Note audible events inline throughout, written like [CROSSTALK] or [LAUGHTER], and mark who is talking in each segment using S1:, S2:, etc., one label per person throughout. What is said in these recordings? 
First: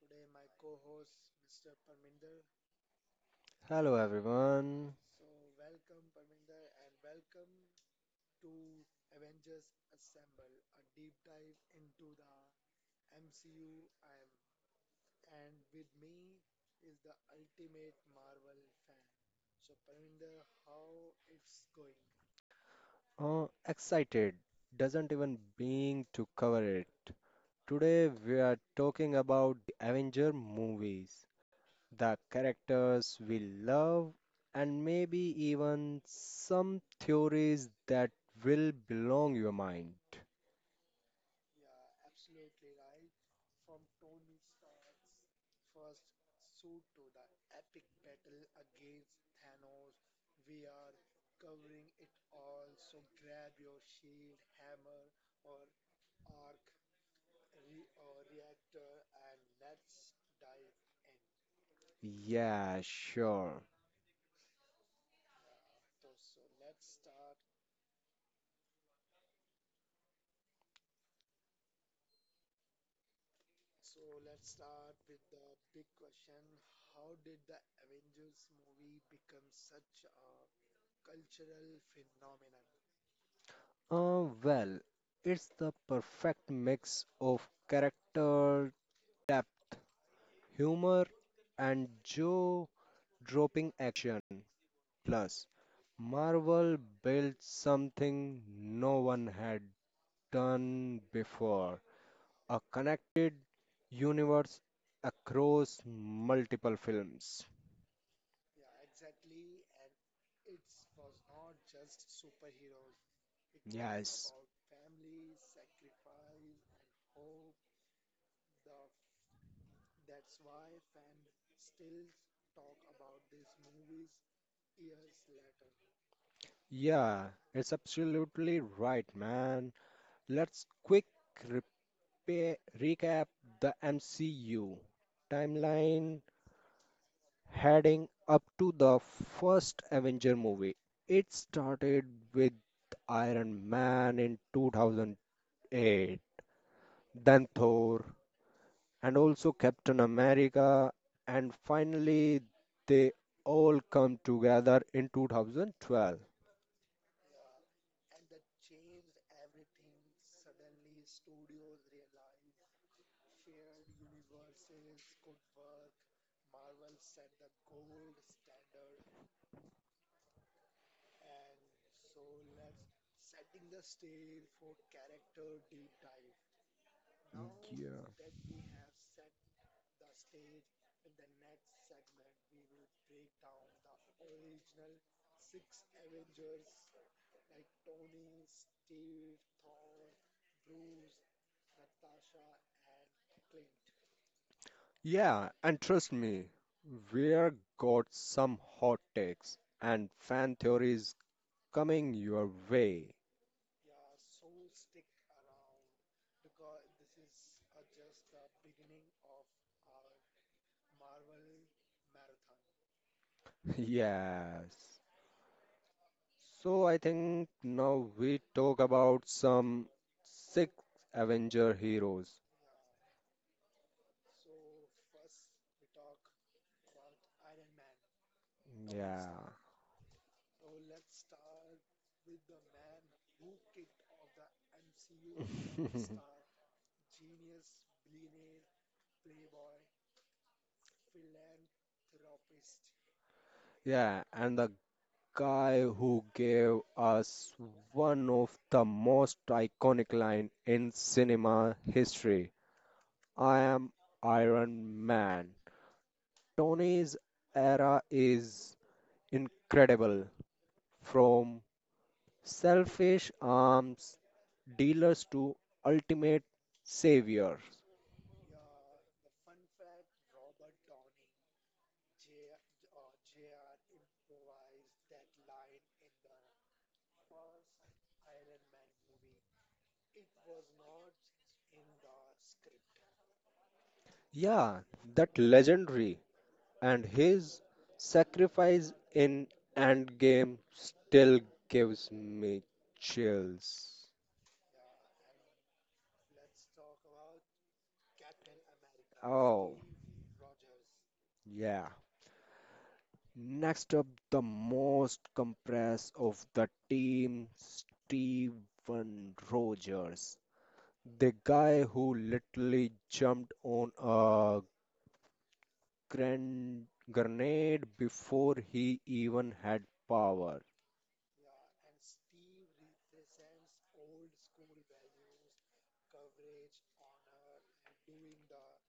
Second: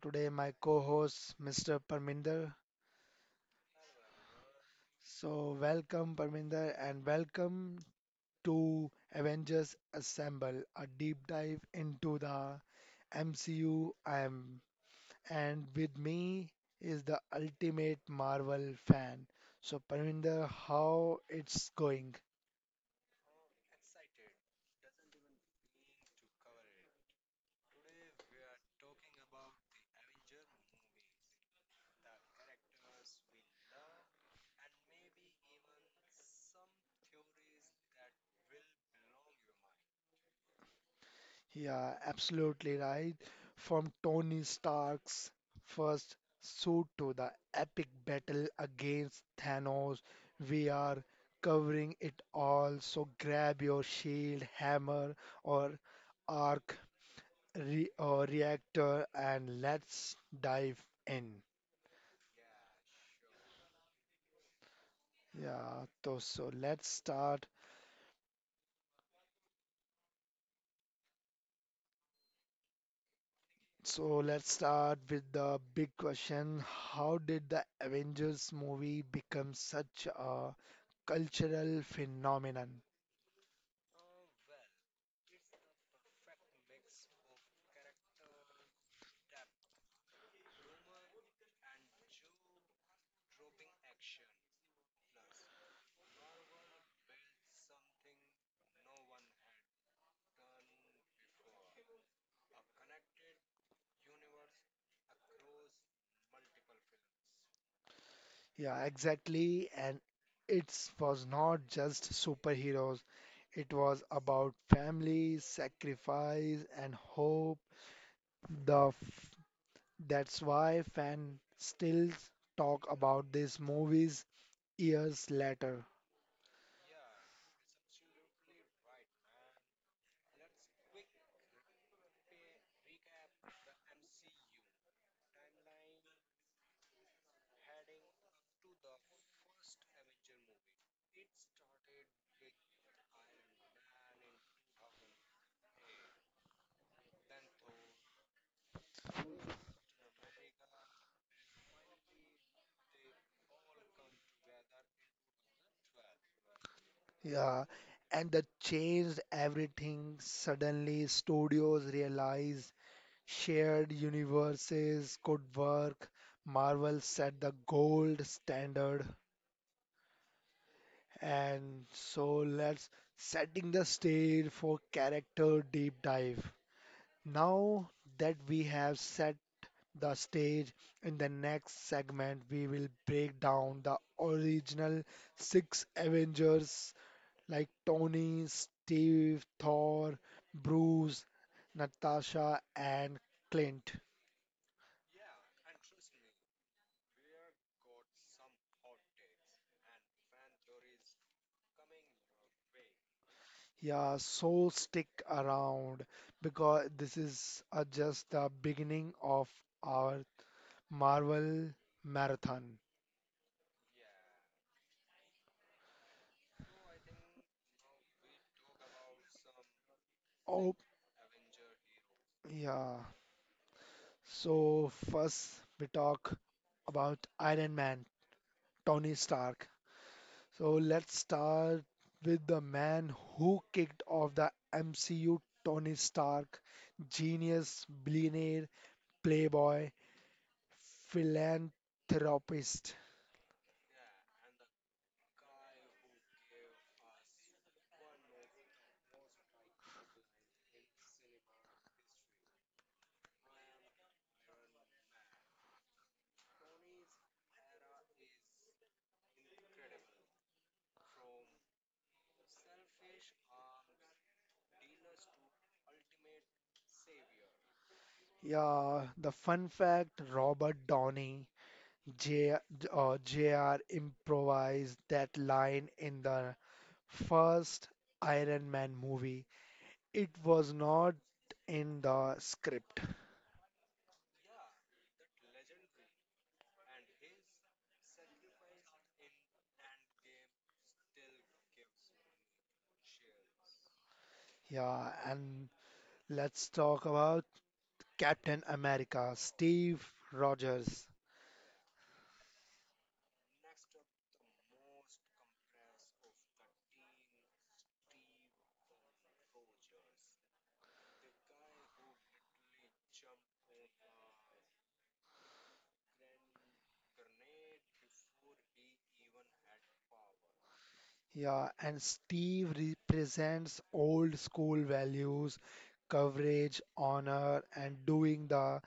S1: today my co-host Mr. Parminder.
S2: Hello everyone.
S1: So welcome Parminder and welcome to Avengers Assemble, a deep dive into the MCU. I'm and with me is the ultimate Marvel fan. So Parminder, how it's going?
S2: Excited doesn't even being to cover it. Today we are talking about the Avenger movies, the characters we love, and maybe even some theories that will belong your mind.
S1: Yeah, absolutely right. From Tony Stark's first suit to the epic battle against Thanos, we are covering it all. So grab your shield, hammer, or arc re or reactor and let's dive in.
S2: Yeah, sure.
S1: Yeah, so let's start. So let's start with the big question. How did the Avengers movie become such a cultural phenomenon?
S2: Well, it's the perfect mix of character depth, humor, and jaw-dropping action. Plus, Marvel built something no one had done before, a connected universe across multiple films.
S1: Yeah, exactly. And it was not just superheroes, it was
S2: Yes.
S1: about family, sacrifice, and hope. The f- that's why fans still talk about these movies years later.
S2: Yeah, it's absolutely right, man. Let's quick repa recap the MCU timeline heading up to the first Avenger movie. It started with Iron Man in 2008, then Thor, and also Captain America, and finally they all come together in 2012.
S1: Yeah, and that changed everything. Suddenly, studios realized shared universes could work. Marvel set the gold standard. And so let's setting the stage for character deep dive. Now that we have set the stage, in the next segment we will break down the original six Avengers like Tony, Steve, Thor, Bruce, Natasha and Clint.
S2: Yeah, and trust me, we're got some hot takes and fan theories coming your way.
S1: Yeah, so stick around because this is just the beginning of our Marvel Marathon.
S2: [LAUGHS] Yes. So I think now we talk about some six
S1: Oh,
S2: Avenger heroes.
S1: yeah. So, first we talk about Iron Man, Tony
S2: Yeah.
S1: Stark. So, let's start with the man who kicked off the MCU, Tony
S2: [LAUGHS]
S1: Stark. Genius, billionaire, playboy, philanthropist.
S2: Yeah, and the guy who gave us one of the most iconic line in cinema history. I am Iron Man. Tony's era is incredible. From selfish arms dealers to ultimate savior.
S1: Yeah, the fun fact Robert Downey. J, JR improvised that line in the first Iron Man movie. It was not in the script.
S2: Yeah, that legendary and his sacrifice in Endgame still gives me chills.
S1: Yeah, and let's talk about Captain America,
S2: Oh,
S1: Steve Rogers.
S2: yeah. Next up, the most compressed of the team, Steven Rogers, the guy who literally jumped on a grenade before he even had power.
S1: Yeah, and Steve represents old school values, coverage, honor, and doing the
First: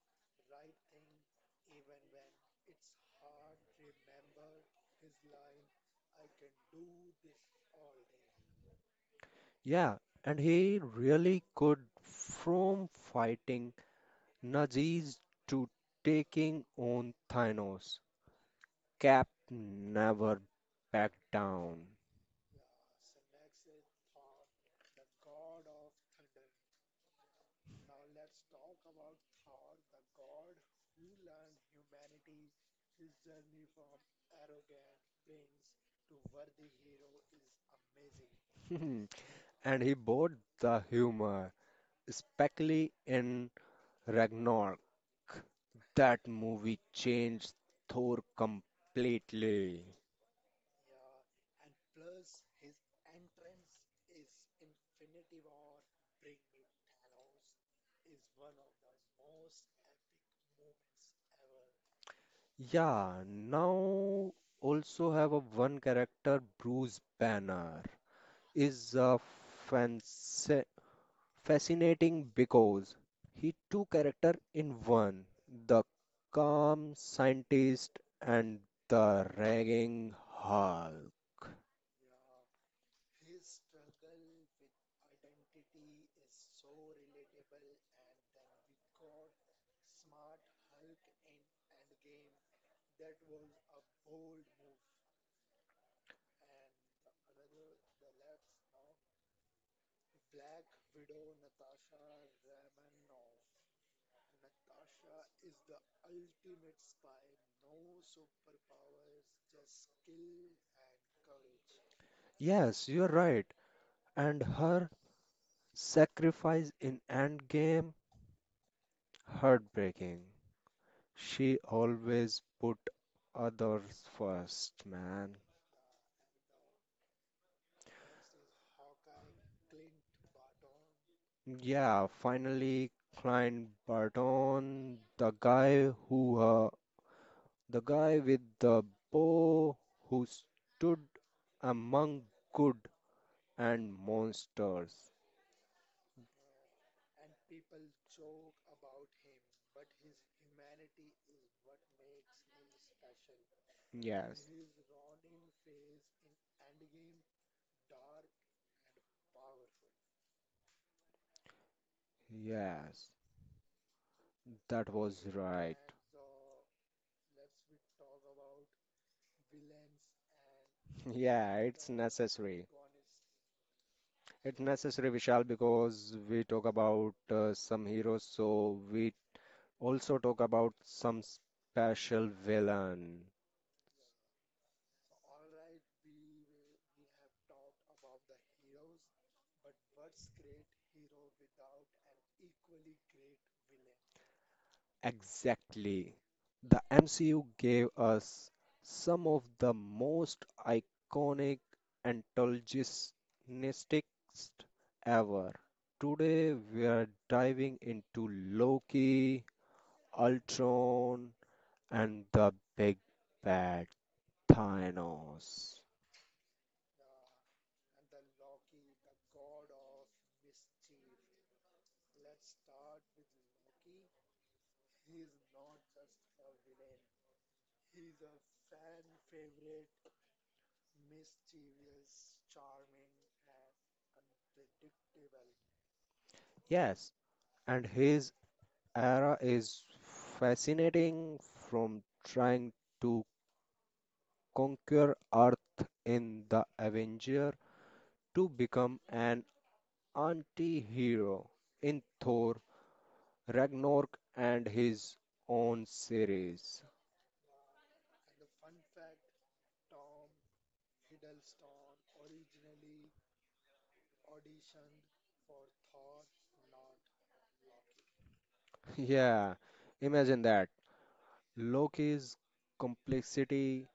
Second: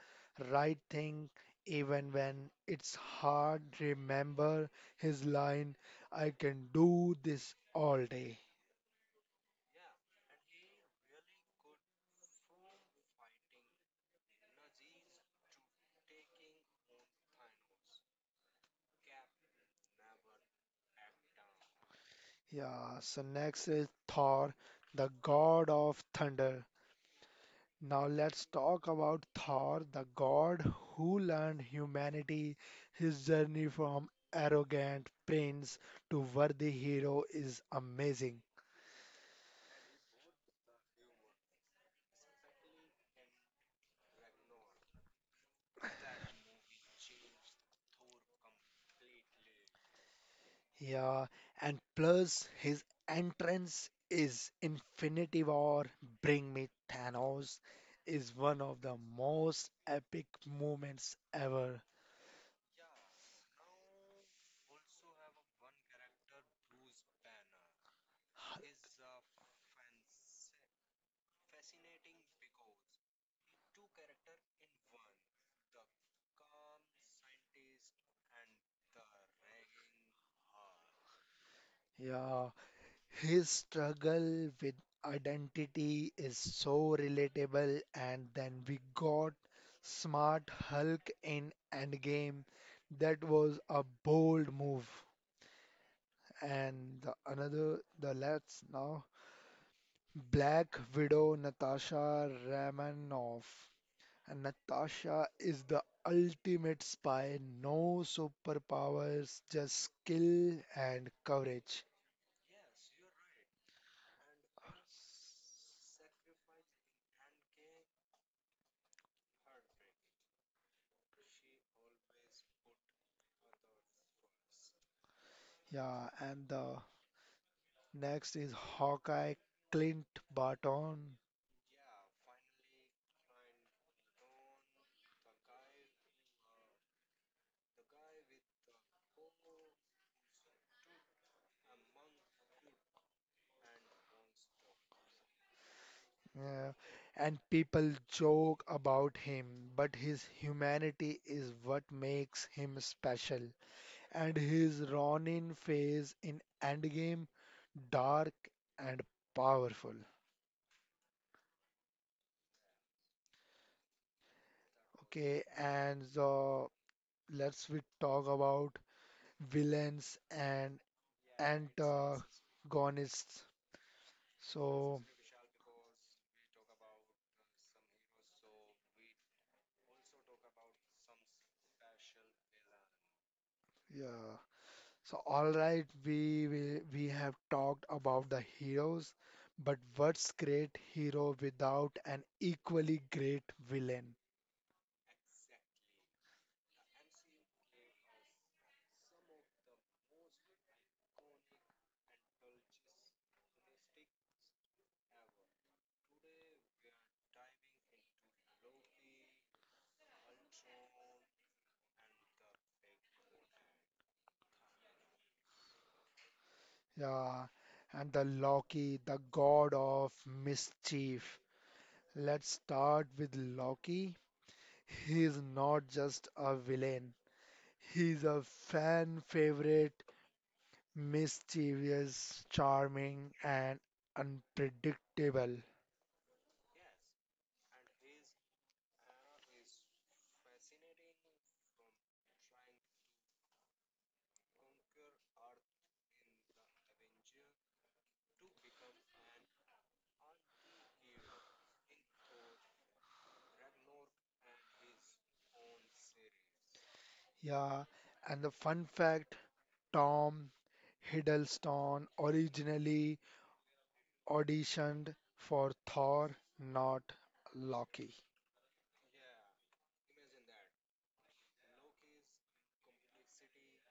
S1: right thing even when it's hard. Remember his line, I can do this all day.
S2: Yeah, and he really could, from fighting Nazis to taking on Thanos. Cap never backed down.
S1: Yeah, so next is Thor, the god of thunder. Now let's talk about Thor, the god who learned humanity. His journey from arrogant prince to worthy hero is amazing.
S2: [LAUGHS] And he bought the humor, especially in Ragnarok. That movie changed Thor completely.
S1: Yeah, and plus his entrance is Infinity War, Bring Me Thanos is one of the most epic moments ever.
S2: Yeah, now also have a one character. Bruce Banner is a fanci- fascinating because he two character in one, the calm scientist and the ragging Hulk.
S1: Yeah, his struggle with identity is so relatable, and then we got Smart Hulk in Endgame. That was a bold move. And the another, the let's now Black Widow Natasha Romanoff. And Natasha is the ultimate spy, no superpowers, just skill and courage.
S2: Yes, you're right. And her sacrifice in Endgame, heartbreaking. She always put others first, man.
S1: Yeah, and the next is Hawkeye Clint Barton.
S2: Yeah, finally, Clint Barton, the guy who, the guy with the bow who stood among good and monsters.
S1: Yeah, and people joke about him, but his humanity is what makes him special. And
S2: Yes,
S1: his Ronin phase in Endgame, dark and powerful.
S2: yes, that was
S1: Okay,
S2: right.
S1: and so let's we talk about villains and
S2: [LAUGHS] Yeah, it's necessary.
S1: antagonists.
S2: It's
S1: So,
S2: necessary, Vishal, because we talk about some heroes, so we also talk about some special villain.
S1: yeah. So, all right, we have talked about the heroes, but what's great hero without an equally great villain?
S2: Exactly. The MCU gave us some of the most iconic antagonists ever. Today we are diving into Loki, Ultron, and the big bad Thanos.
S1: Yeah, and the Loki, the god of mischief. Let's start with Loki. He's not just a villain. He's a fan favorite, mischievous, charming, and unpredictable.
S2: Yes, and his era is fascinating, from trying to conquer Earth in the Avenger to become an anti-hero in Thor Ragnarok and his own series.
S1: Yeah, and the fun fact Tom Hiddleston originally auditioned for Thor, not Loki.
S2: [LAUGHS] Yeah, imagine that. Loki's complexity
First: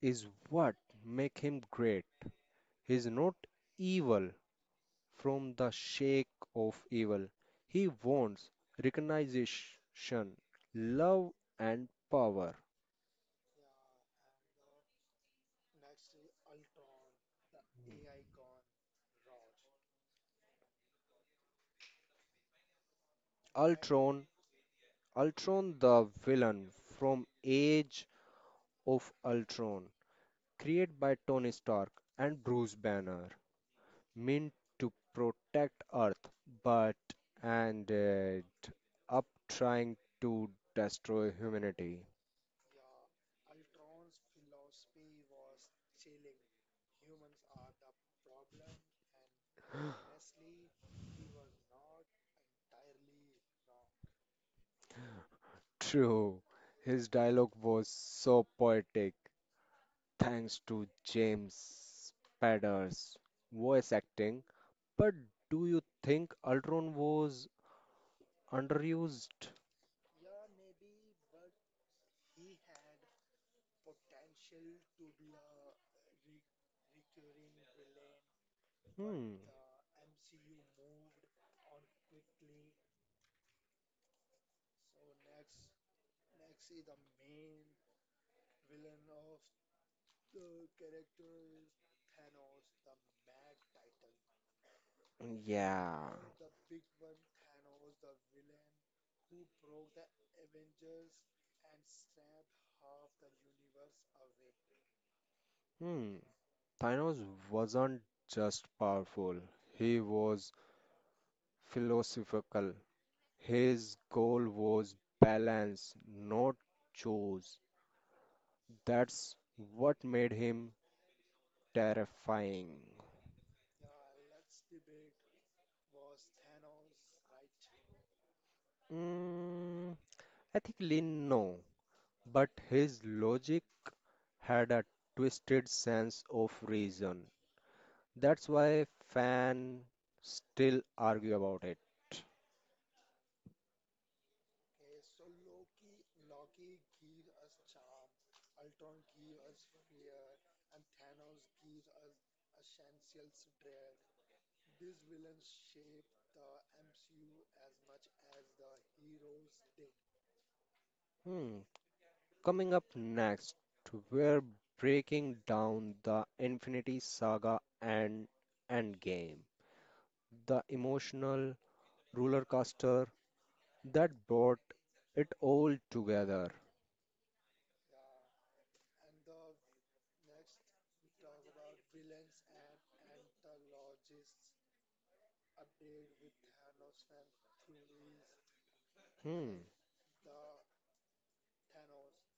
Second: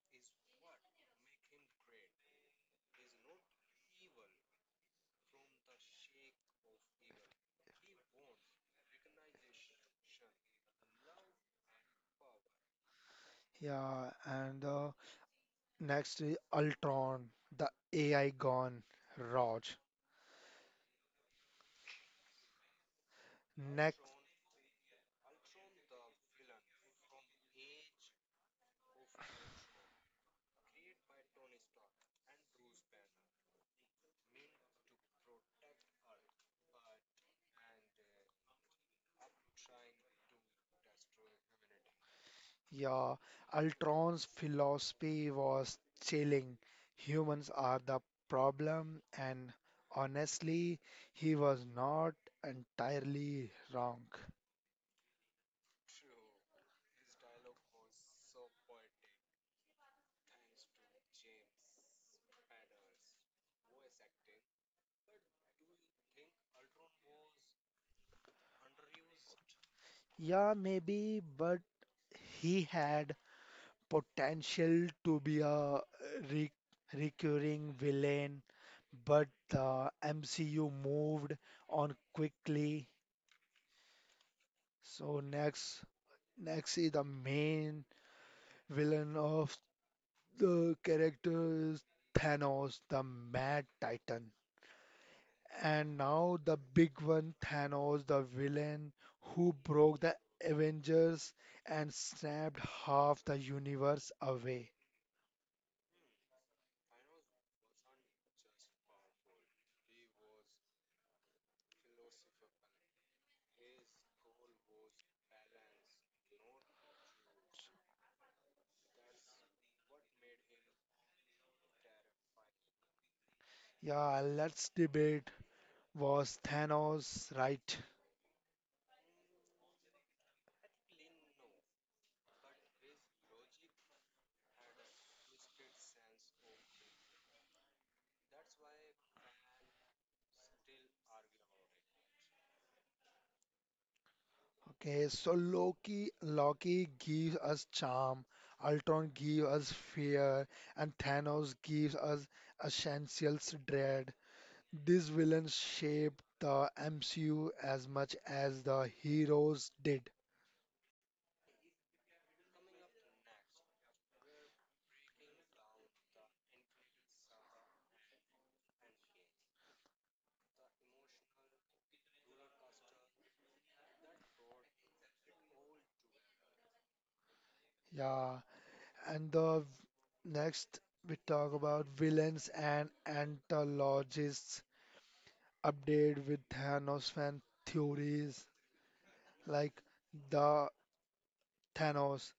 S2: is what make him great. He's not evil from the shake of evil. He wants recognition, love and power.
S1: Yeah, and next is Ultron, the AI gone, Raj. Next,
S2: Ultron, Ultron the villain from Age of Ultron, created by Tony Stark and Bruce Banner, meant to protect Earth, but ended up trying to destroy humanity.
S1: yeah, Ultron's philosophy was chilling. Humans are the problem, and
S2: [GASPS]
S1: honestly, he was not entirely wrong.
S2: True, his dialogue was so poetic thanks to James Spader's voice acting. But do you think Ultron was underused?
S1: Yeah, maybe, but he had potential to be a re- recurring villain, but
S2: Hmm,
S1: the MCU moved on quickly. So next, next is the main villain of the character is Thanos, the Mad Titan. And
S2: yeah.
S1: now the big one, Thanos, the villain who broke the Avengers and snapped half the universe away.
S2: Hmm. Thanos wasn't just powerful, he was philosophical. His goal was balance, not choice. That's what made him terrifying.
S1: Yeah, let's debate was Thanos, right?
S2: Mm, ethically, no, but his logic had a twisted sense of reason. That's why fans still argue about it.
S1: Okay, so Loki gives us charm, Ultron gives us fear, and Thanos gives us essentials dread. These villains shaped the MCU as much as the heroes did.
S2: Hmm. Coming up next, we're breaking down the Infinity Saga and Endgame, the emotional roller coaster that brought it all together.
S1: Yeah, and the next we talk about villains and anthologists update with Thanos fan theories
S2: Hmm.
S1: like the Thanos,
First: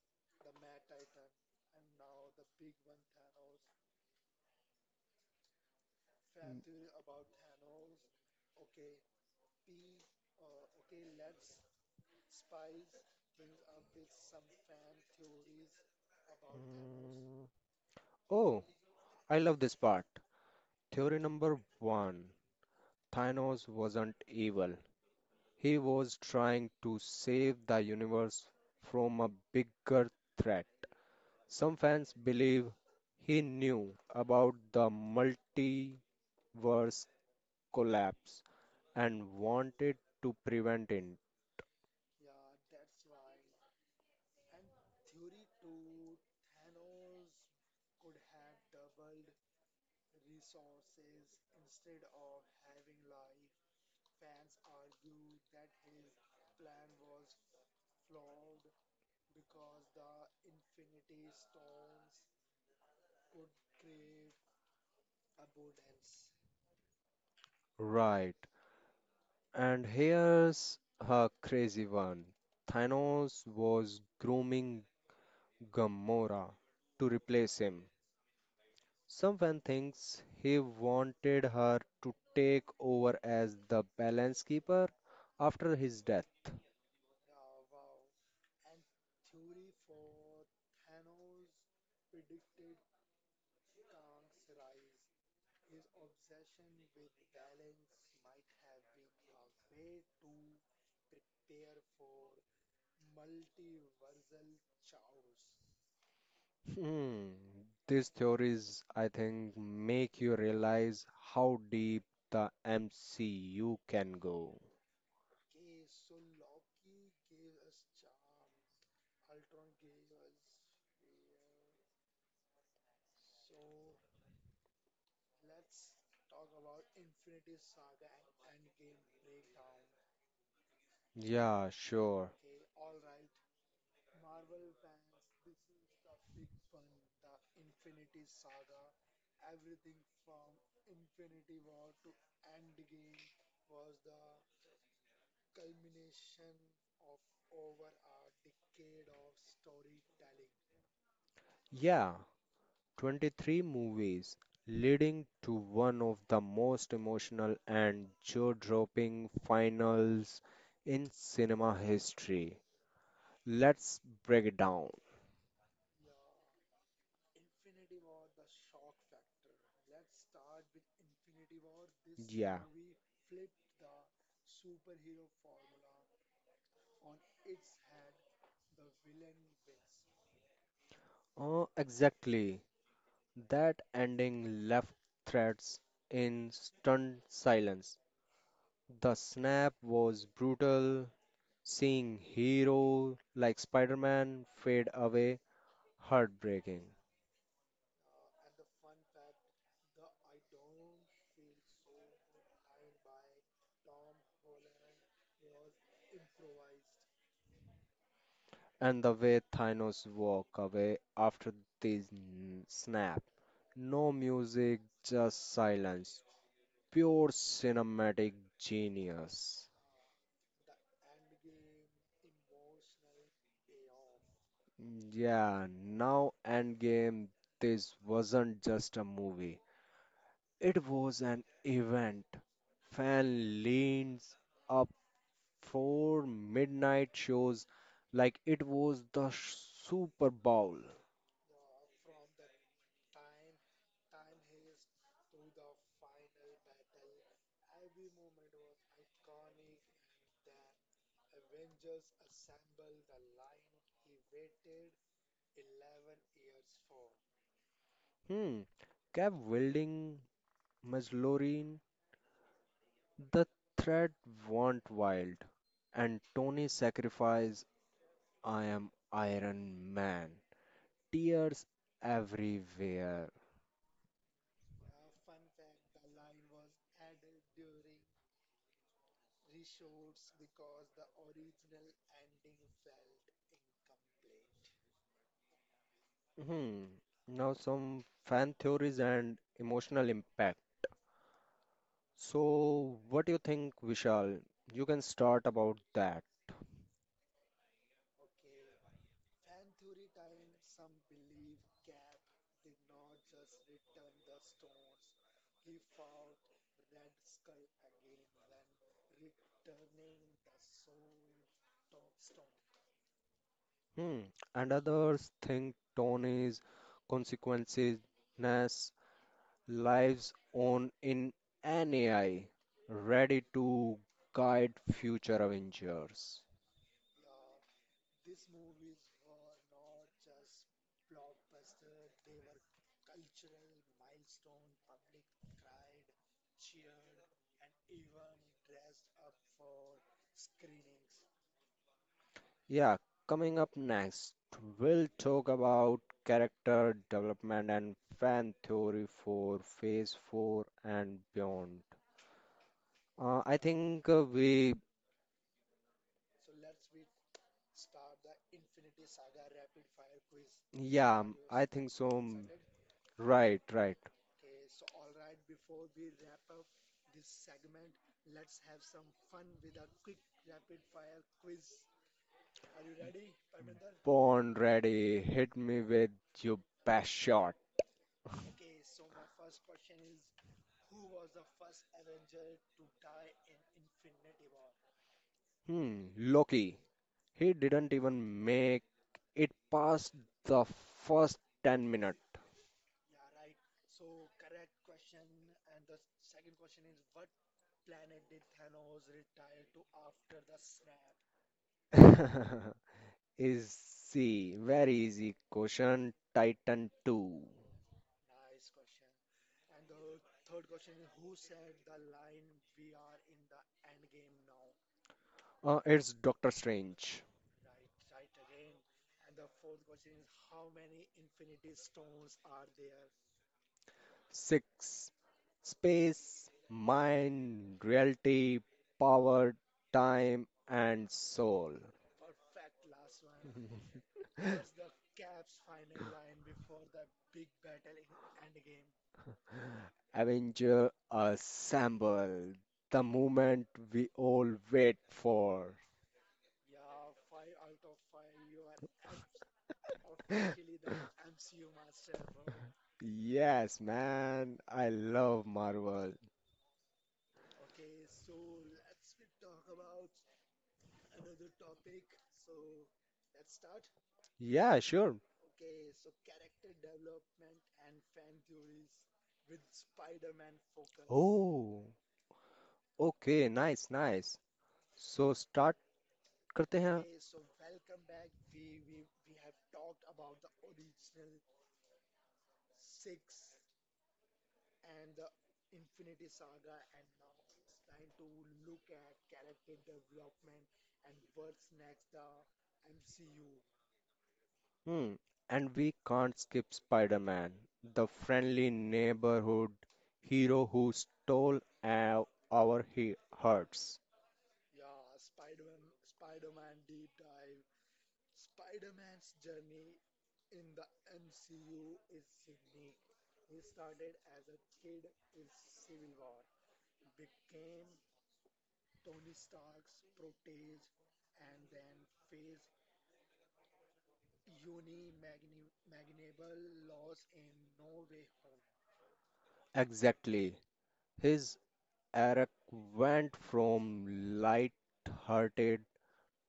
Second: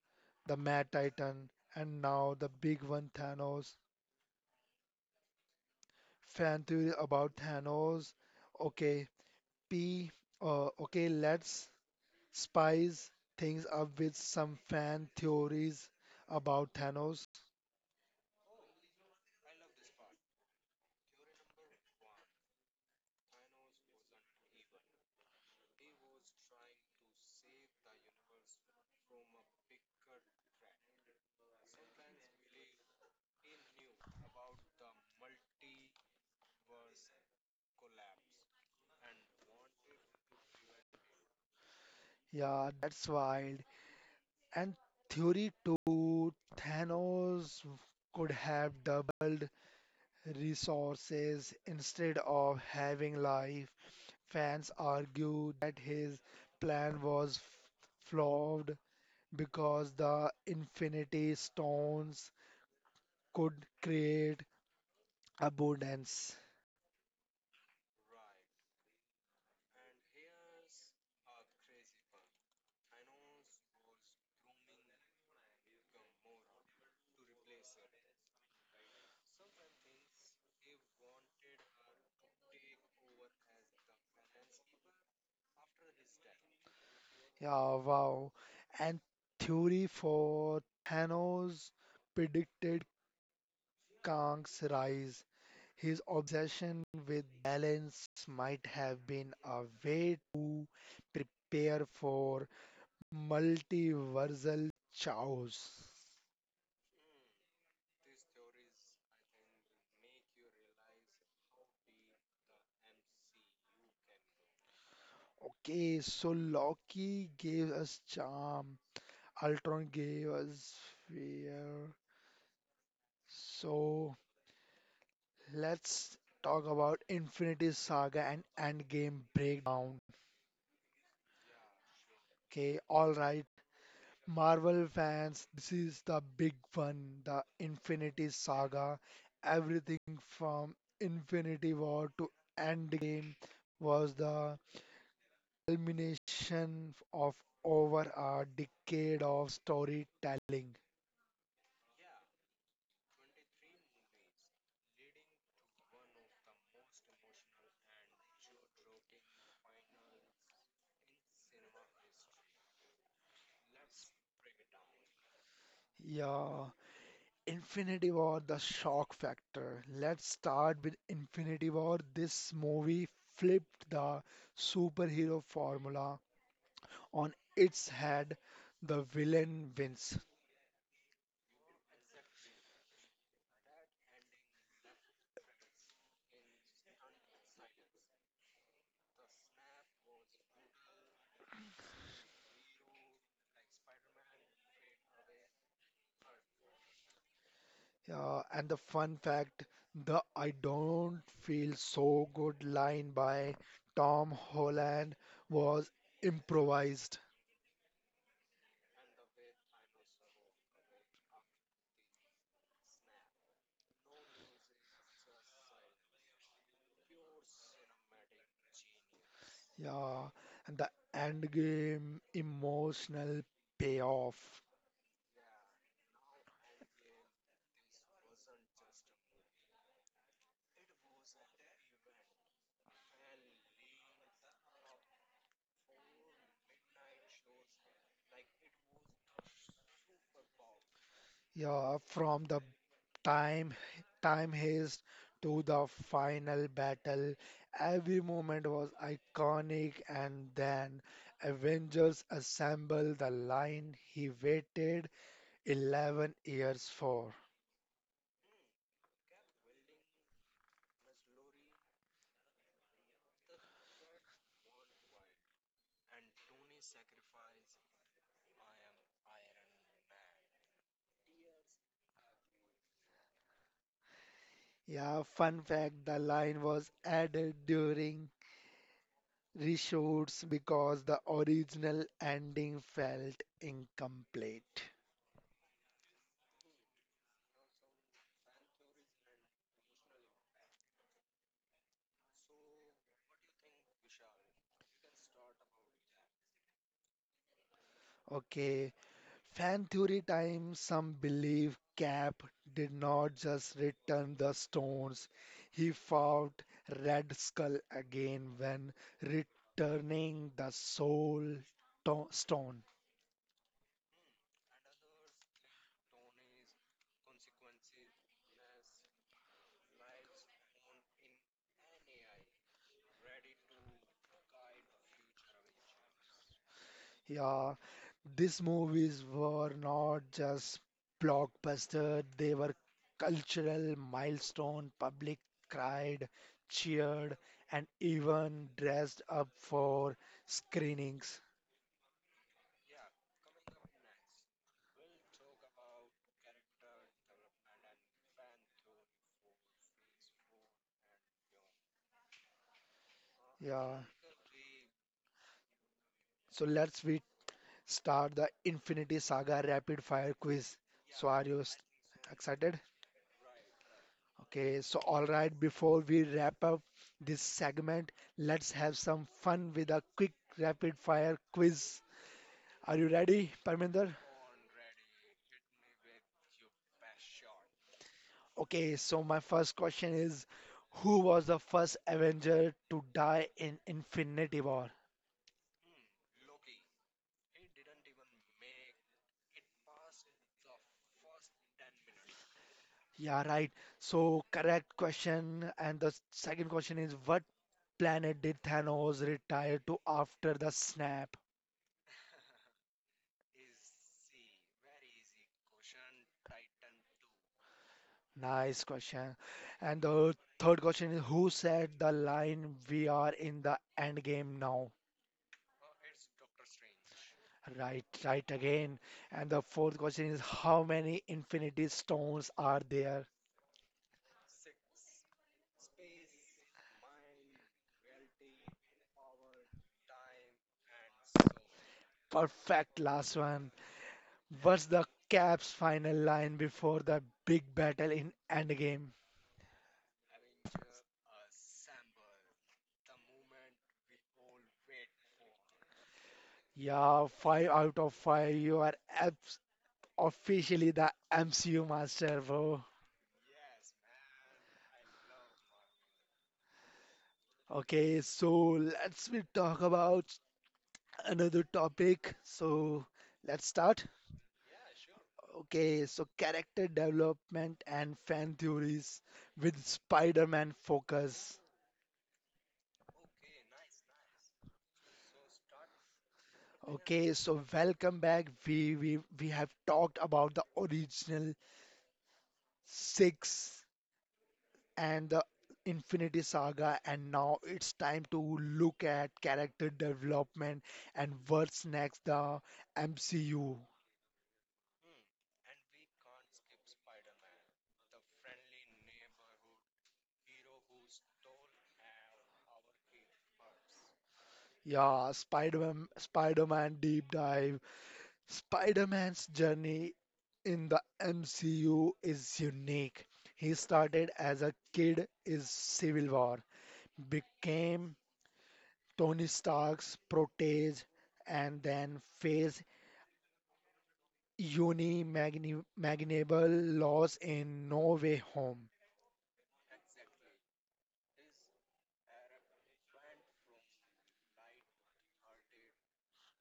S1: the Mad Titan, and now the big one, Thanos. Fan theory about Thanos. Okay, P. Okay, let's spice things up with some fan theories about Thanos.
S2: Mm. Oh, I love this part. Theory number one, Thanos wasn't evil. He was trying to save the universe from a bigger threat. Some fans believe he knew about the multiverse collapse and wanted to prevent it.
S1: Yeah, that's wild. And theory two, Thanos could have doubled resources instead of having life. Fans argue that his plan was f- flawed because the Infinity Stones could create abundance.
S2: Right. And here's a crazy one. Thanos was grooming Gamora to replace him. Some fan thinks he wanted her to take over as the balance keeper after his death.
S1: Yeah, wow. And theory for Thanos predicted Kang's rise. His obsession with balance might have been a way to prepare for Multiversal chaos.
S2: Hmm. These theories, I think, make you realize how deep the MCU can go.
S1: Okay, so Loki gave us charm, Ultron gave us fear. So let's talk about Infinity Saga and Endgame breakdown.
S2: Yeah, sure.
S1: Okay, all right, Marvel fans, this is the big one, the Infinity Saga. Everything from Infinity War to Endgame was the culmination of over a decade of storytelling.
S2: Yeah, 23 movies, leading to one of the most emotional and jaw-dropping finals in cinema history. Let's break it down.
S1: Yeah, Infinity War, the shock factor. Let's start with Infinity War. This
S2: Yeah,
S1: movie flipped the superhero formula on its head. The villain wins.
S2: exactly. That ending left threats in stunned silence. The snap was brutal, seeing hero like Spider-Man fade away, heartbreaking.
S1: Yeah, and the fun fact, the I don't feel so good line by Tom Holland was improvised.
S2: And the way Thanos walk away after this snap. No music, just silence. Pure cinematic genius.
S1: Yeah, and the end game emotional payoff.
S2: Yeah, now Endgame, this wasn't just a movie. It was an event. Fan leans up for midnight shows like it was the Super Bowl.
S1: Yeah, from the time time haste to the final battle, every moment was iconic. And then Avengers assemble the line he waited 11 years for.
S2: Hmm. Kept wielding Majlorin, the threat went wild. And Tony sacrifice, I am Iron Man. Tears everywhere.
S1: Yeah, fun fact, the line was added during reshoots because the original ending felt incomplete.
S2: Hmm. Now some fan theories and emotional impact. So, what do you think, Vishal? You can start about that.
S1: Okay, fan theory time. Some believe Cap did not just return the stones, he fought Red Skull again when returning the stone.
S2: Hmm. And others think tone is consequences, ness, lives on in an AI, ready to guide future Avengers.
S1: Yeah, these movies were not just blockbuster, they were cultural milestone. Public cried, cheered, and even dressed up for screenings.
S2: Yeah, coming up next, we'll talk about character development and fan theory for Phase 4 and beyond. Uh, I
S1: Yeah.
S2: think uh, we,
S1: So let's we start the Infinity Saga rapid fire quiz. So
S2: yeah, I think so.
S1: excited?
S2: Right, right.
S1: Okay, so all right, before we wrap up this segment, let's have some fun with a quick rapid fire quiz. Are you ready, Parminder?
S2: Born ready. Hit me with your best shot.
S1: Okay, so my first question is who was the first Avenger to die in Infinity War?
S2: Hmm, Loki. He didn't even make it past the first 10 minutes.
S1: Yeah, right. So correct question. And the second question is what planet did Thanos retire to after the snap?
S2: [LAUGHS] Easy, very easy question. Titan 2.
S1: Nice question. And the third question is who said the line we are in the end game now?
S2: It's Doctor Strange.
S1: Right, right again. And the fourth question is how many infinity stones are there?
S2: 6. Space, mind, reality, power, time, and soul.
S1: Perfect last one.
S2: [LAUGHS]
S1: What's the Cap's final line before the big battle in Endgame?
S2: Avenger Assemble, the moment we all wait for.
S1: Yeah, five out of five. You are abs- officially the MCU master, bro.
S2: Yes, man, I love Marvel.
S1: Okay, so let's we talk about another topic. So let's start.
S2: Yeah, sure.
S1: Okay, so character development and fan theories with Spider-Man focus.
S2: Oh, okay, nice, nice. So start करते हैं.
S1: Okay, so welcome back. We have talked about the original six and the Infinity Saga, and now it's time to look at character development and what's next, the MCU.
S2: Hmm. And we can't skip Spider-Man, the friendly neighborhood hero who stole our, our he hearts.
S1: Yeah, Spider-Man Deep Dive. Spider-Man's journey in the MCU is unique. He started as a kid in Civil War, became Tony Stark's protege, and then faced unimaginable loss in No Way Home.
S2: Exactly. His arc went from light-hearted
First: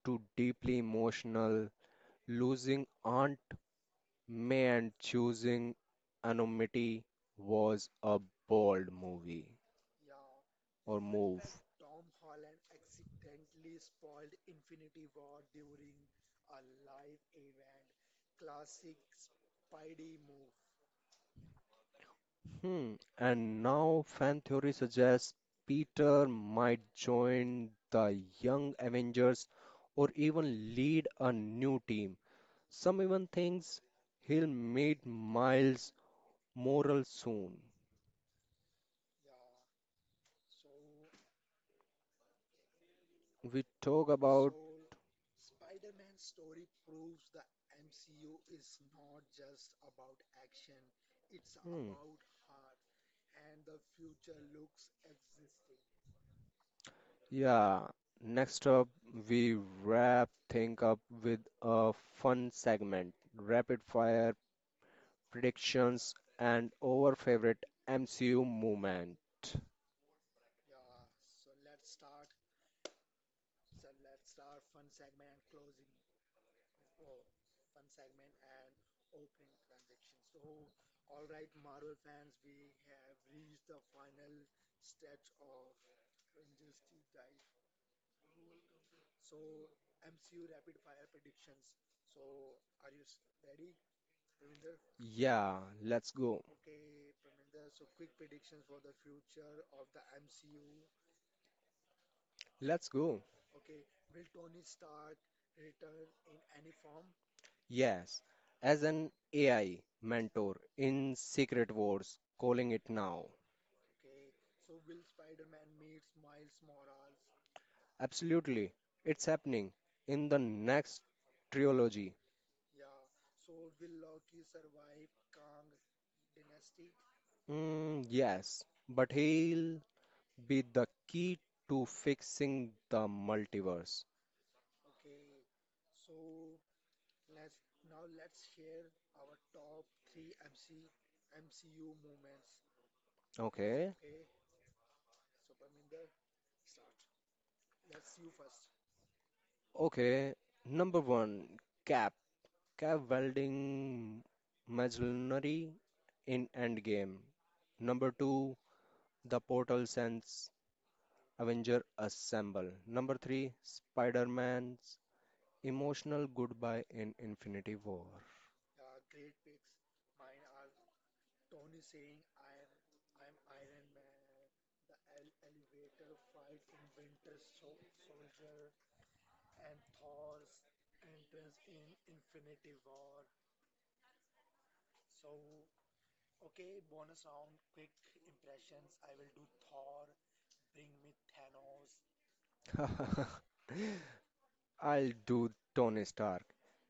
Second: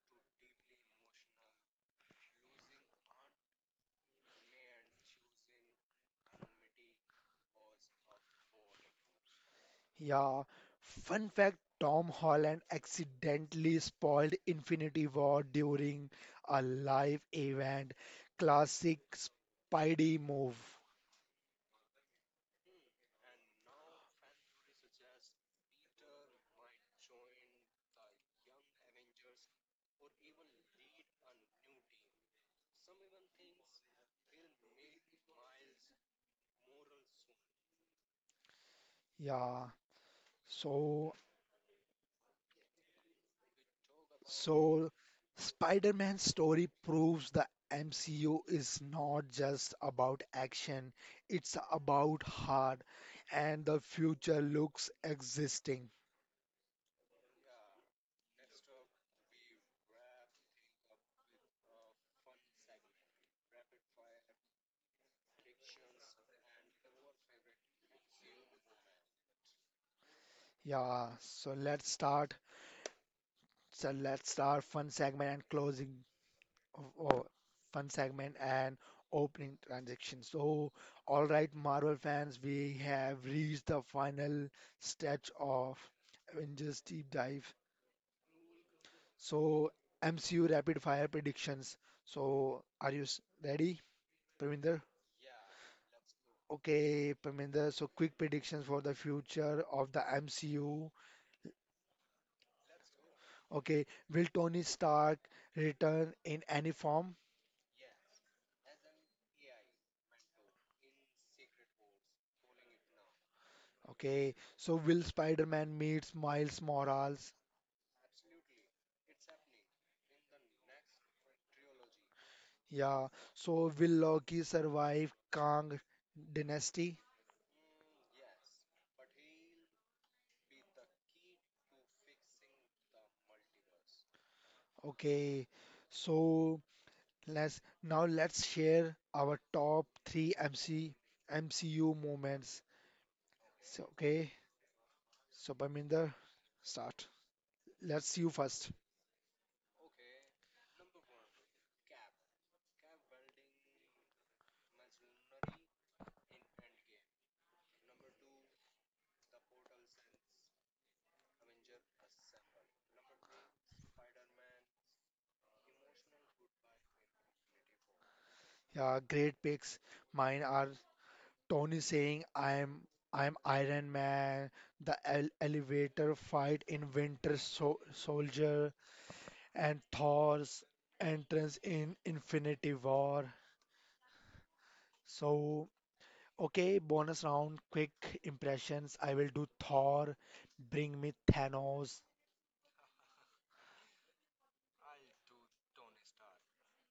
S2: to deeply emotional. Losing Aunt May and choosing anonymity was a bold movie
S1: Yeah.
S2: or
S1: Fun
S2: move.
S1: fact, Tom Holland accidentally spoiled Infinity War during a live event. Classic Spidey move.
S2: Hmm. And now fan theory suggests Peter might join the Young Avengers or even lead a new team. Some even thinks he'll meet Miles moral soon.
S1: Yeah. So,
S2: We talk about,
S1: so Spider-Man's story proves the MCU is not just about action, it's
S2: hmm,
S1: about heart and the future looks existing.
S2: yeah, next up, we wrap things up with a fun segment, rapid fire predictions and our favorite MCU moment.
S1: Yeah, so let's start. So let's start fun segment and closing. Of fun segment and opening transaction. So, all right, Marvel fans, we have reached the final stretch of Avengers deep dive. So, MCU rapid fire predictions. So, ready, Parminder?
S2: Yeah, let's go.
S1: Okay, Parminder. So, quick predictions for the future of the MCU.
S2: Let's go.
S1: Okay, will Tony Stark return in any form?
S2: Yes, as an AI mentor in Secret Wars, calling it now.
S1: Okay, so will Spider-Man meets Miles Morales?
S2: Absolutely, it's happening in the next trilogy.
S1: Yeah, so will Loki survive Kang dynasty?
S2: Mm, yes, but he'll be the key to fixing the multiverse.
S1: Okay, so let's now let's share our top three MC MCU moments. So,
S2: Okay,
S1: okay, so Parminder, start. Let's you first.
S2: okay. Number one, Cap. Cap welding machinery in Endgame. Number two, the portal sends Avenger Assemble. Number three, Spider-Man's emotional goodbye in Infinity War.
S1: Yeah, great picks. Mine are Tony saying I'm Iron Man, the el elevator fight in Winter Sol Soldier, and Thor's entrance in Infinity War. So, okay, bonus round, quick impressions. I will do Thor, bring me Thanos.
S2: [LAUGHS] I'll do Tony Stark.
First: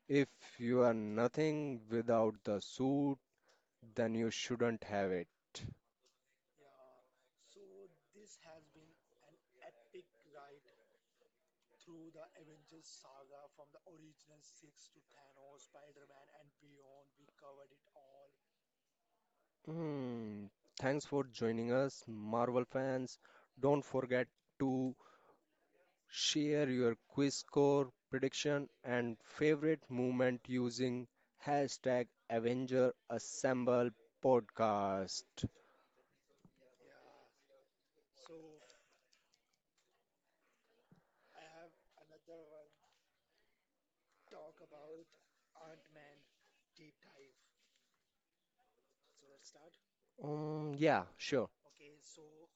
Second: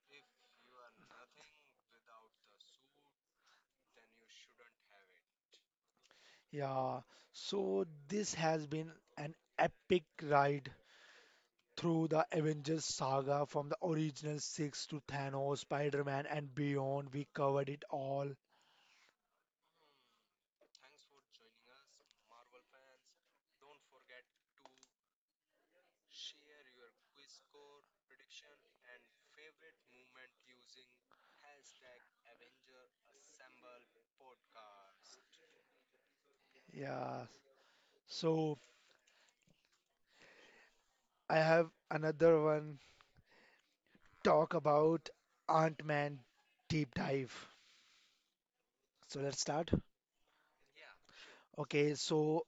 S2: If you are nothing without the suit, then you shouldn't have it.
S1: Yeah, so this has been an epic ride through the Avengers saga from the original six to Thanos, Spider Man, and beyond. We covered it all.
S2: Hmm. Thanks for joining us, Marvel fans. Don't forget to share your quiz score, prediction, and favorite movement using hashtag Avenger Assemble Podcast.
S1: Yeah, so I have another one talk about Ant Man deep dive. So let's start.
S2: Yeah, sure.
S1: Okay, so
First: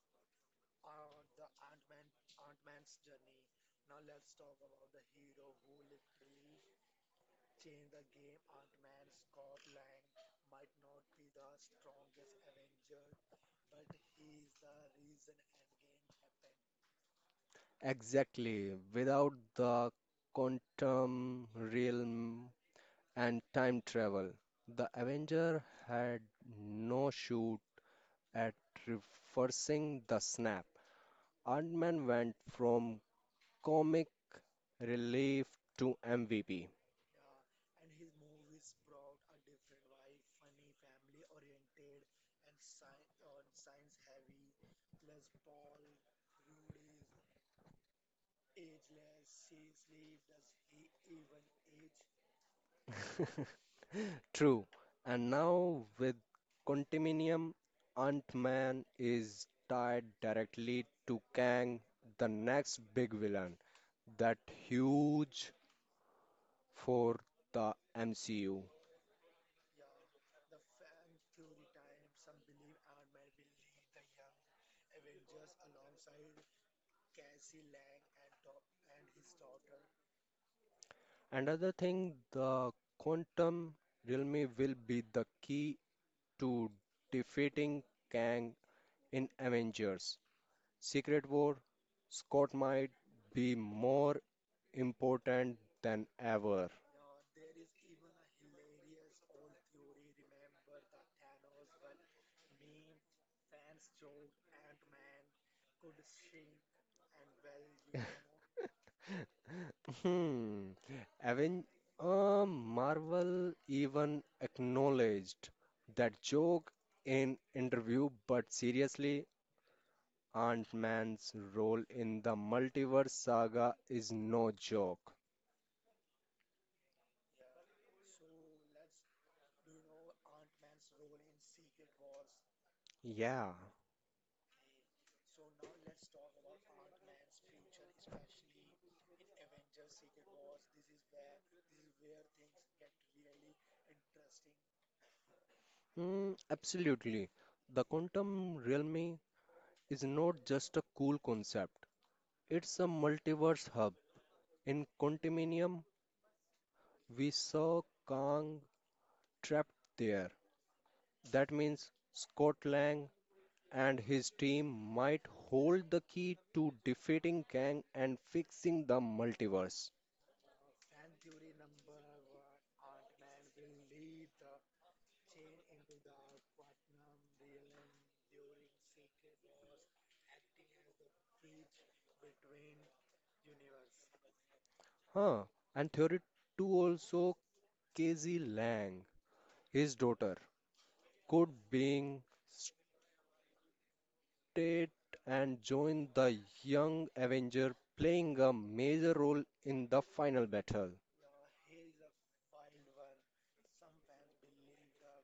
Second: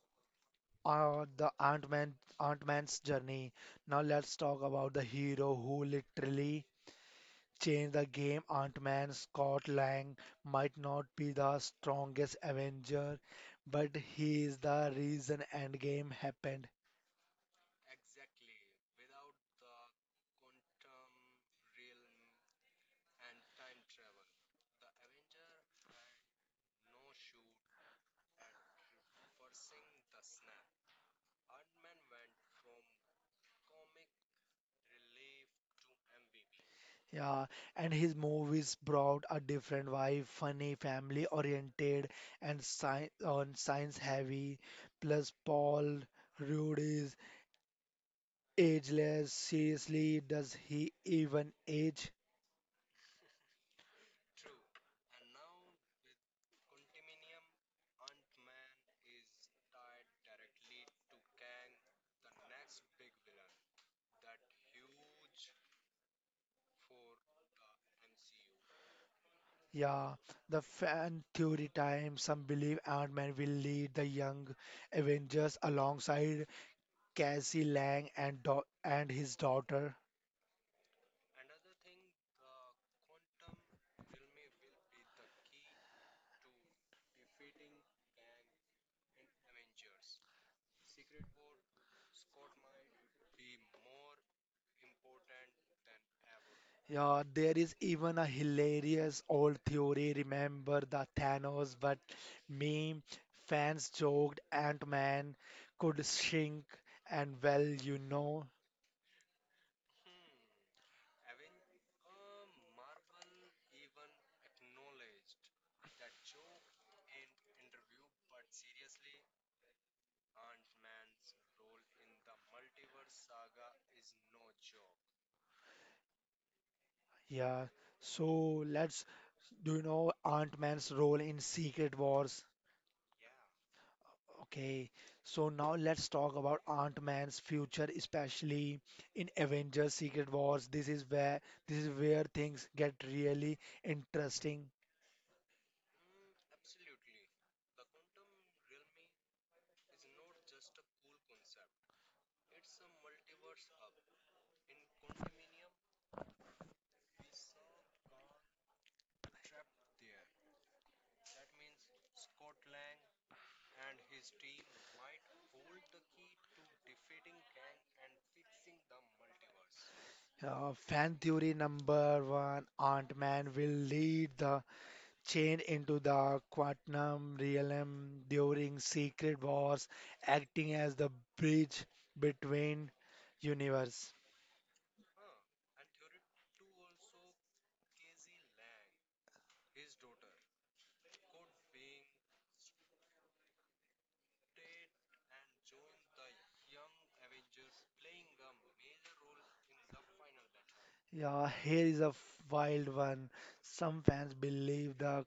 S1: uh, the Ant Man, Ant Man's journey. Now let's talk about the hero who literally changed the game. Ant Man Scott Lang might not be the strongest Avenger, but he is the reason Endgame happened.
S2: Exactly. Without the quantum realm and time travel. The Avenger had no shoot at reversing the snap. Iron Man went from comic relief to MVP.
S1: Yeah, and his movies brought a different vibe, funny, family oriented, and science heavy. Plus, Paul Rudd Ageless, seriously, does he even age?
S2: True, and now with Contiminium, Ant Man is tied directly to Kang, the next big villain. That huge for the MCU.
S1: Yeah, the fan theory time. Some believe Ant Man will lead the young Avengers alongside Cassie Lang and his daughter.
S2: Another thing, the quantum realm will be the key to defeating Kang in Avengers. Secret War, Scott might be more important than ever.
S1: Yeah, there is even a hilarious old theory. Remember the Thanos but meme? Fans joked Ant Man could shrink, and well, you know.
S2: Hmm. Aven- Marvel even acknowledged that joke in interview, but seriously, Ant-Man's role in the multiverse saga is no joke.
S1: Yeah, so let's Do you know Ant-Man's role in Secret Wars?
S2: Yeah.
S1: Okay, so now let's talk about Ant-Man's future, especially in Avengers Secret Wars. This is where things get really interesting.
S2: Mm, absolutely. The quantum realm is not just a cool concept, it's a multiverse hub. In Quantuminium, we saw Kang trapped there. That means Scott Lang and his team might hold the key to defeating Kang and fixing the multiverse.
S1: Fan theory number one, Ant-Man will lead the chain into the quantum realm during Secret Wars, acting as the bridge between universe.
S2: Huh. And theory 2 also Casey Lang, his daughter, could being rotate and join the young Avenger, playing a major role in the final battle.
S1: Yeah, here is a wild one. Some fans believe the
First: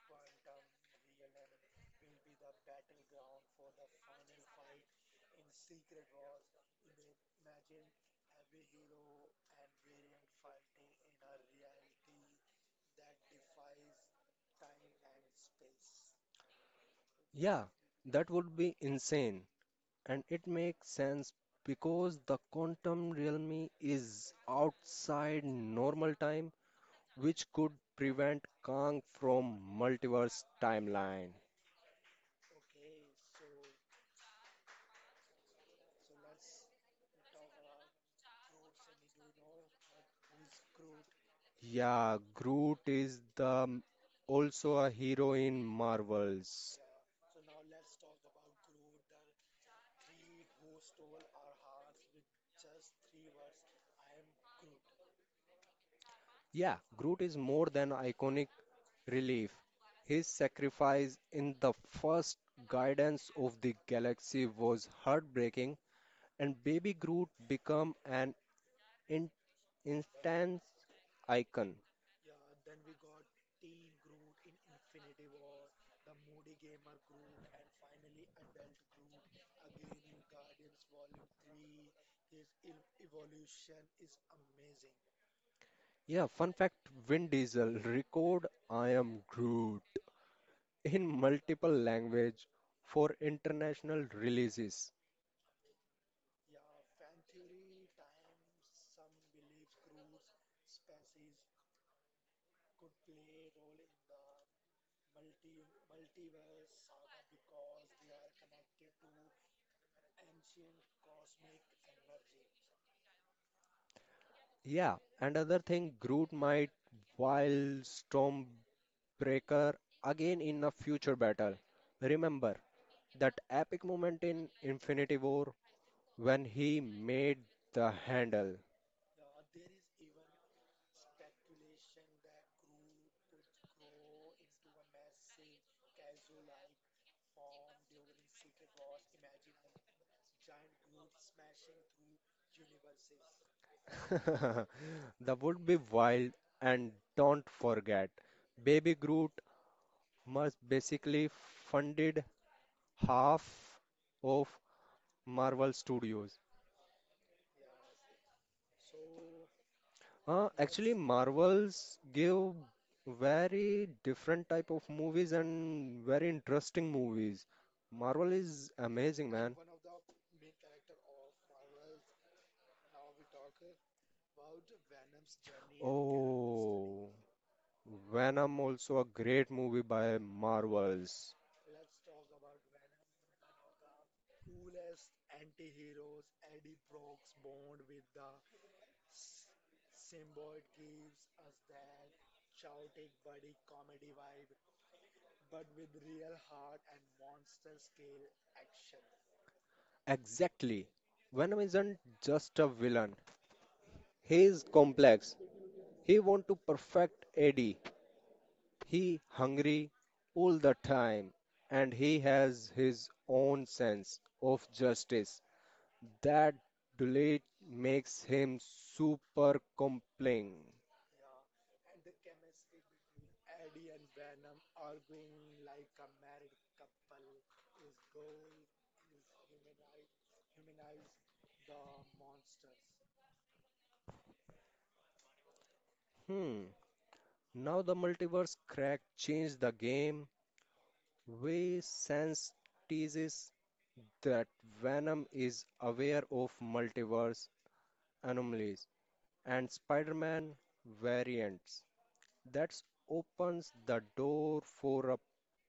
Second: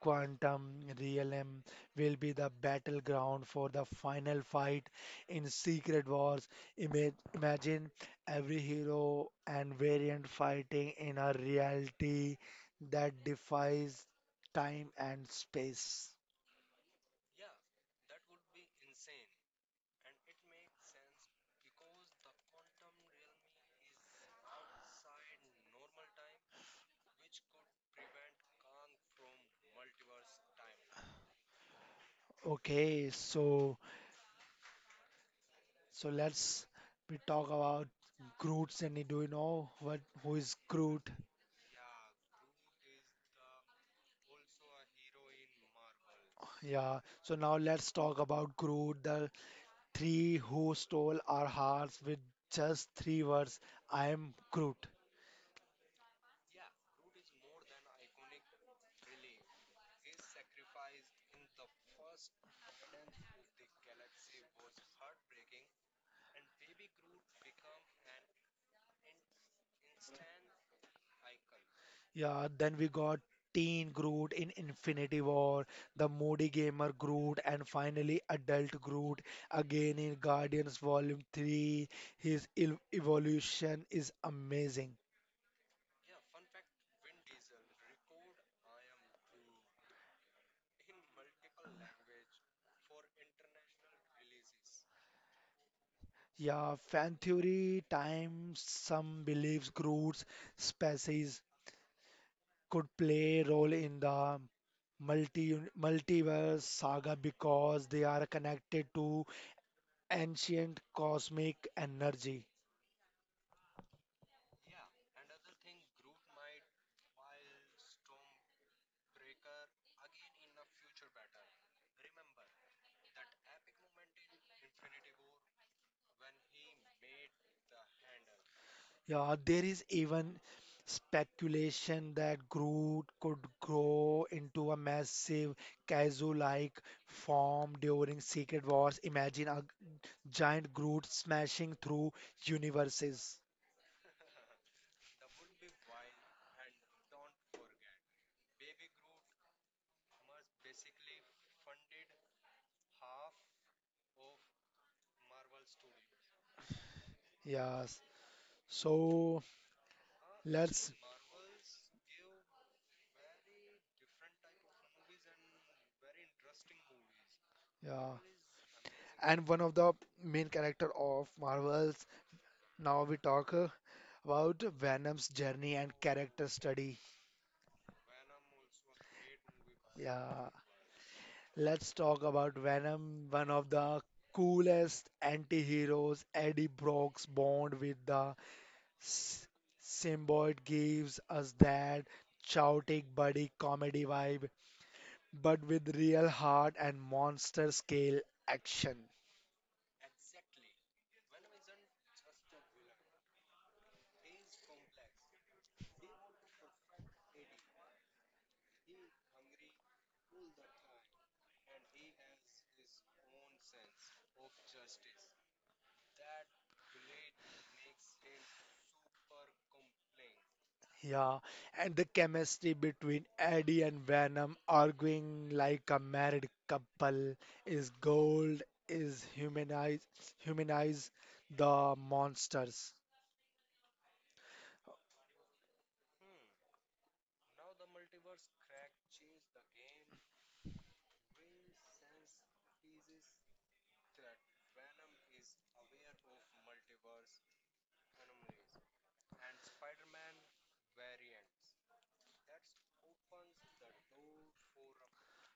S1: Quantum realm will be the battleground for the final fight in Secret Wars. Imagine every hero and variant fighting in a reality that defies time and space.
S2: Yeah, that would be insane. And it makes sense because the quantum realm is outside normal time, which could prevent Kang from multiverse timeline.
S1: Okay, so let's we talk about Groot, Sandy. Do you know what who is Groot?
S2: Yeah, Groot is the also a hero in Marvels.
S1: Yeah, so now let's talk about Groot, the three who stole our hearts with just three words, I am Groot.
S2: Yeah, Groot is more than iconic relief. His sacrifice in the first Guardians of the Galaxy was heartbreaking, and Baby Groot became an in- instance icon.
S1: Yeah, then we got Teen Groot in Infinity War, the Moody Gamer Groot, and finally Adult Groot again in Guardians Volume 3. His evolution is amazing.
S2: Yeah, fun fact: Vin Diesel record "I am Groot" in multiple language for international releases.
S1: Yeah, fan theory time some believes Groot's species could play a role in the multiverse saga because they are connected to ancient cosmic energy.
S2: Yeah, another thing, Groot might while Stormbreaker again in a future battle. Remember that epic moment in Infinity War when he made the handle.
S1: Yeah, there is even speculation that Groot could grow into a massive Kaiju-like form during Secret Wars. Imagine a giant Groot smashing through universes.
S2: [LAUGHS] That would be wild. And don't forget, Baby Groot must basically funded half of Marvel Studios.
S1: Yes. So
S2: Actually,
S1: let's
S2: Marvels give very different type of movies and very interesting movies.
S1: yeah.
S2: Marvel is amazing,
S1: And
S2: man.
S1: one of the main character of Marvels. Now we talk. About Venom's journey and character study.
S2: Oh. Venom also a great movie by
S1: Yeah,
S2: Marvels.
S1: let's talk about Venom, one of the coolest anti-heroes. Eddie Brock's bond with the s- symbiote gives us that chaotic buddy comedy vibe, but with real heart and monster scale action.
S2: Exactly. Venom isn't just a villain. He is complex. He want to perfect Eddie. He hungry all the time and he has his own sense of justice. That duality makes him super compelling.
S1: Yeah, and the chemistry between Eddie and Venom arguing like a married couple is gold, is humanize the monsters.
S2: Hmm. Now the multiverse crack changed the game. We sense teases that Venom is aware of multiverse anomalies and Spider Man variants. That opens the door for a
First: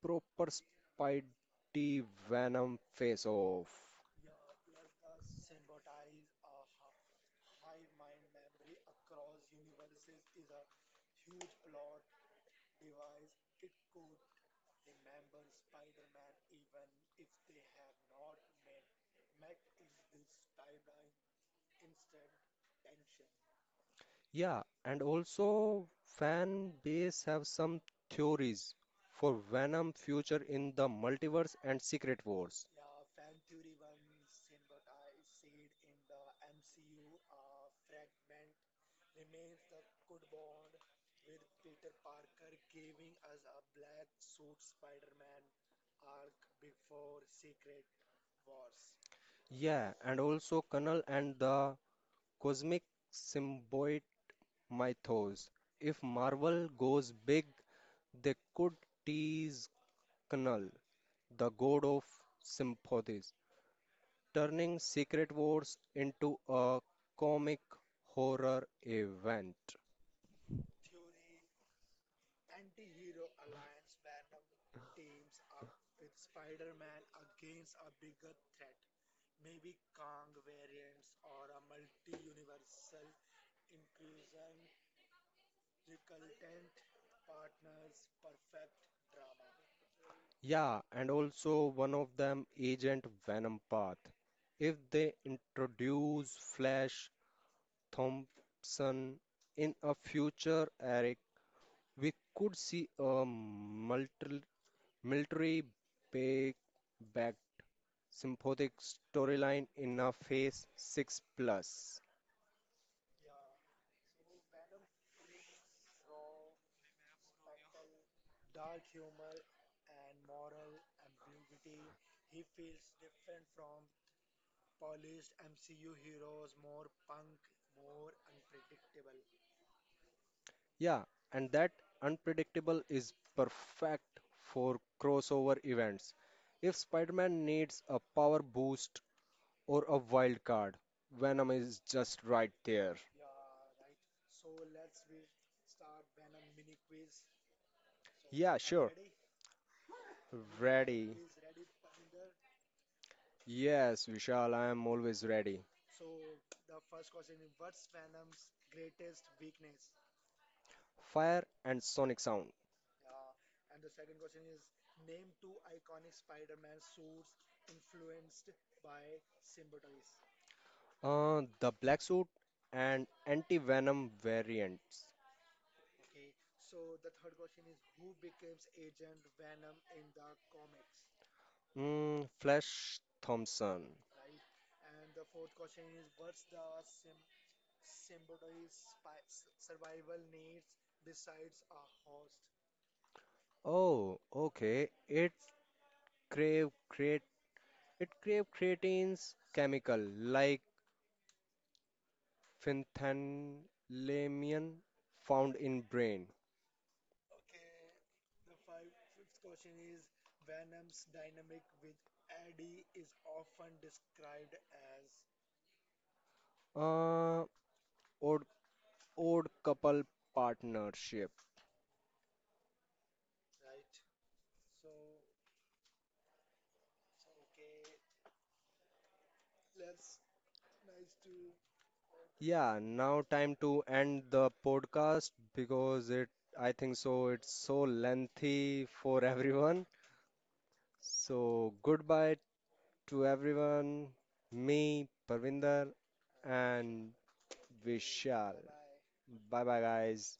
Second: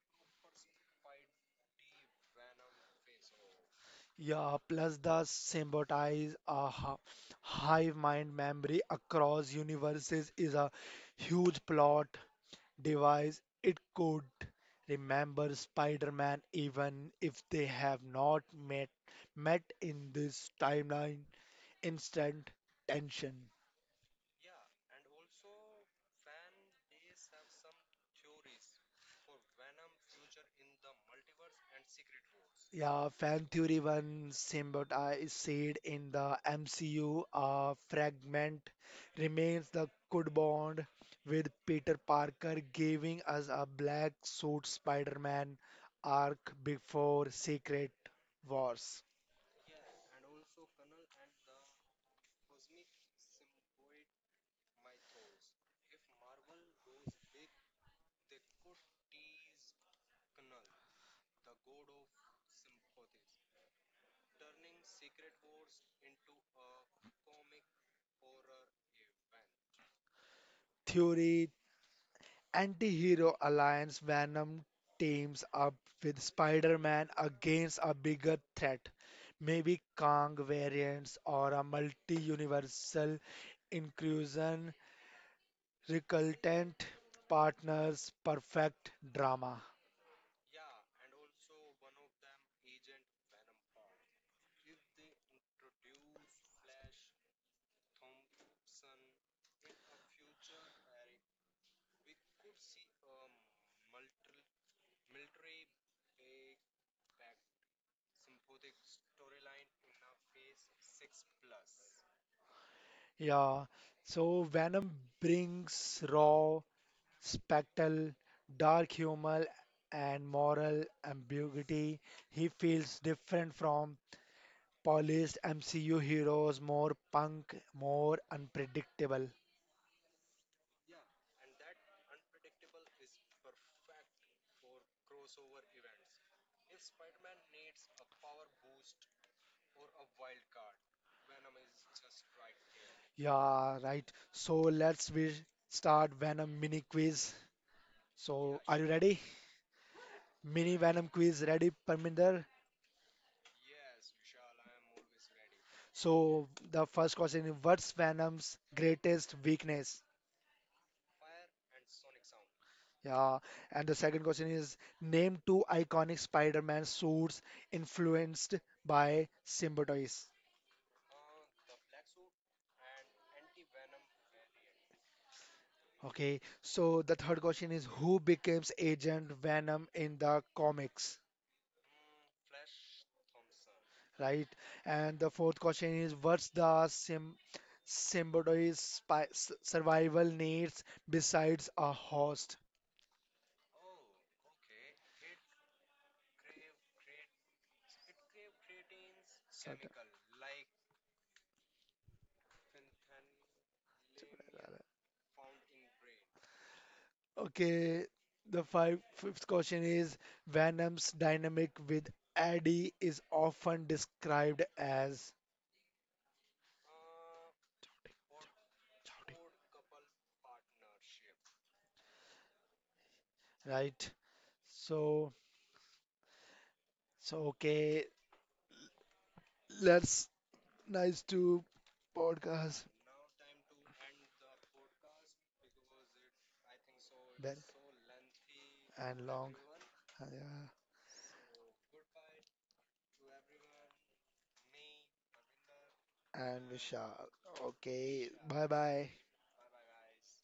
S2: proper Spidey Venom face off.
S1: Yeah, plus the symbiotize a hive mind memory across universes is a huge plot device. It could remember Spider-Man even if they have not met met in this timeline. Instant tension.
S2: Yeah, and also fan base have some theories for Venom future in the multiverse and Secret Wars.
S1: Yeah, Fan Theory 1 Same, I said in the MCU fragment remains the good bond with Peter Parker giving us a black suit Spider-Man arc before Secret Wars.
S2: Yeah, and also Colonel and the cosmic symbiote my toes. If Marvel goes big, they could tease Knul, the god of sympathies, turning Secret Wars into a comic horror event.
S1: Theory anti-hero alliance Venom teams up with Spider-Man against a bigger threat, maybe Kang variants or a multi-universal inclusion recalcitrant partners perfect drama.
S2: Yeah, and also one of them, Agent Venompath. If they introduce Flash Thompson in a future Eric, we could see a military big back sympathetic storyline in a Phase 6 Plus.
S1: Yeah. So Venom brings raw spectral, dark humor and moral ambiguity. He feels different from polished MCU heroes, more punk, more unpredictable.
S2: Yeah, and that unpredictable is perfect for crossover events. If Spider Man needs a power boost or a wild card, Venom is just right there.
S1: Yeah, right. So let's we start Venom mini quiz. So
S2: Yeah,
S1: are you
S2: sure.
S1: ready? Mini Venom
S2: Ready.
S1: quiz ready, Parminder?
S2: Yes, Vishal, I am always ready.
S1: So the first question is what's Venom's greatest weakness?
S2: Fire and sonic sound.
S1: Yeah, and the second question is name two iconic Spider-Man suits influenced by symbiotes.
S2: The black suit and anti-venom variants.
S1: Okay, so the third question is who becomes Agent Venom in the comics?
S2: Mm, Flash Thompson.
S1: Right? And the fourth question is what's the sim symbiote's survival needs besides a host?
S2: Oh, okay. It crave create it crave creatines
S1: Sort of.
S2: chemical like phenethylamine found in brain.
S1: Okay, the fifth question is Venom's dynamic with Eddie is often described as
S2: Uh, odd Odd couple partnership.
S1: right. So so okay, let's nice to podcast.
S2: Yeah, now time to end the podcast because it I think so it's
S1: Then
S2: so lengthy for
S1: and
S2: [LAUGHS]
S1: long
S2: everyone.
S1: yeah
S2: So goodbye to everyone. Me, Parvinder,
S1: and
S2: and
S1: Vishal. Okay,
S2: Vishal.
S1: bye bye.
S2: Bye bye, guys.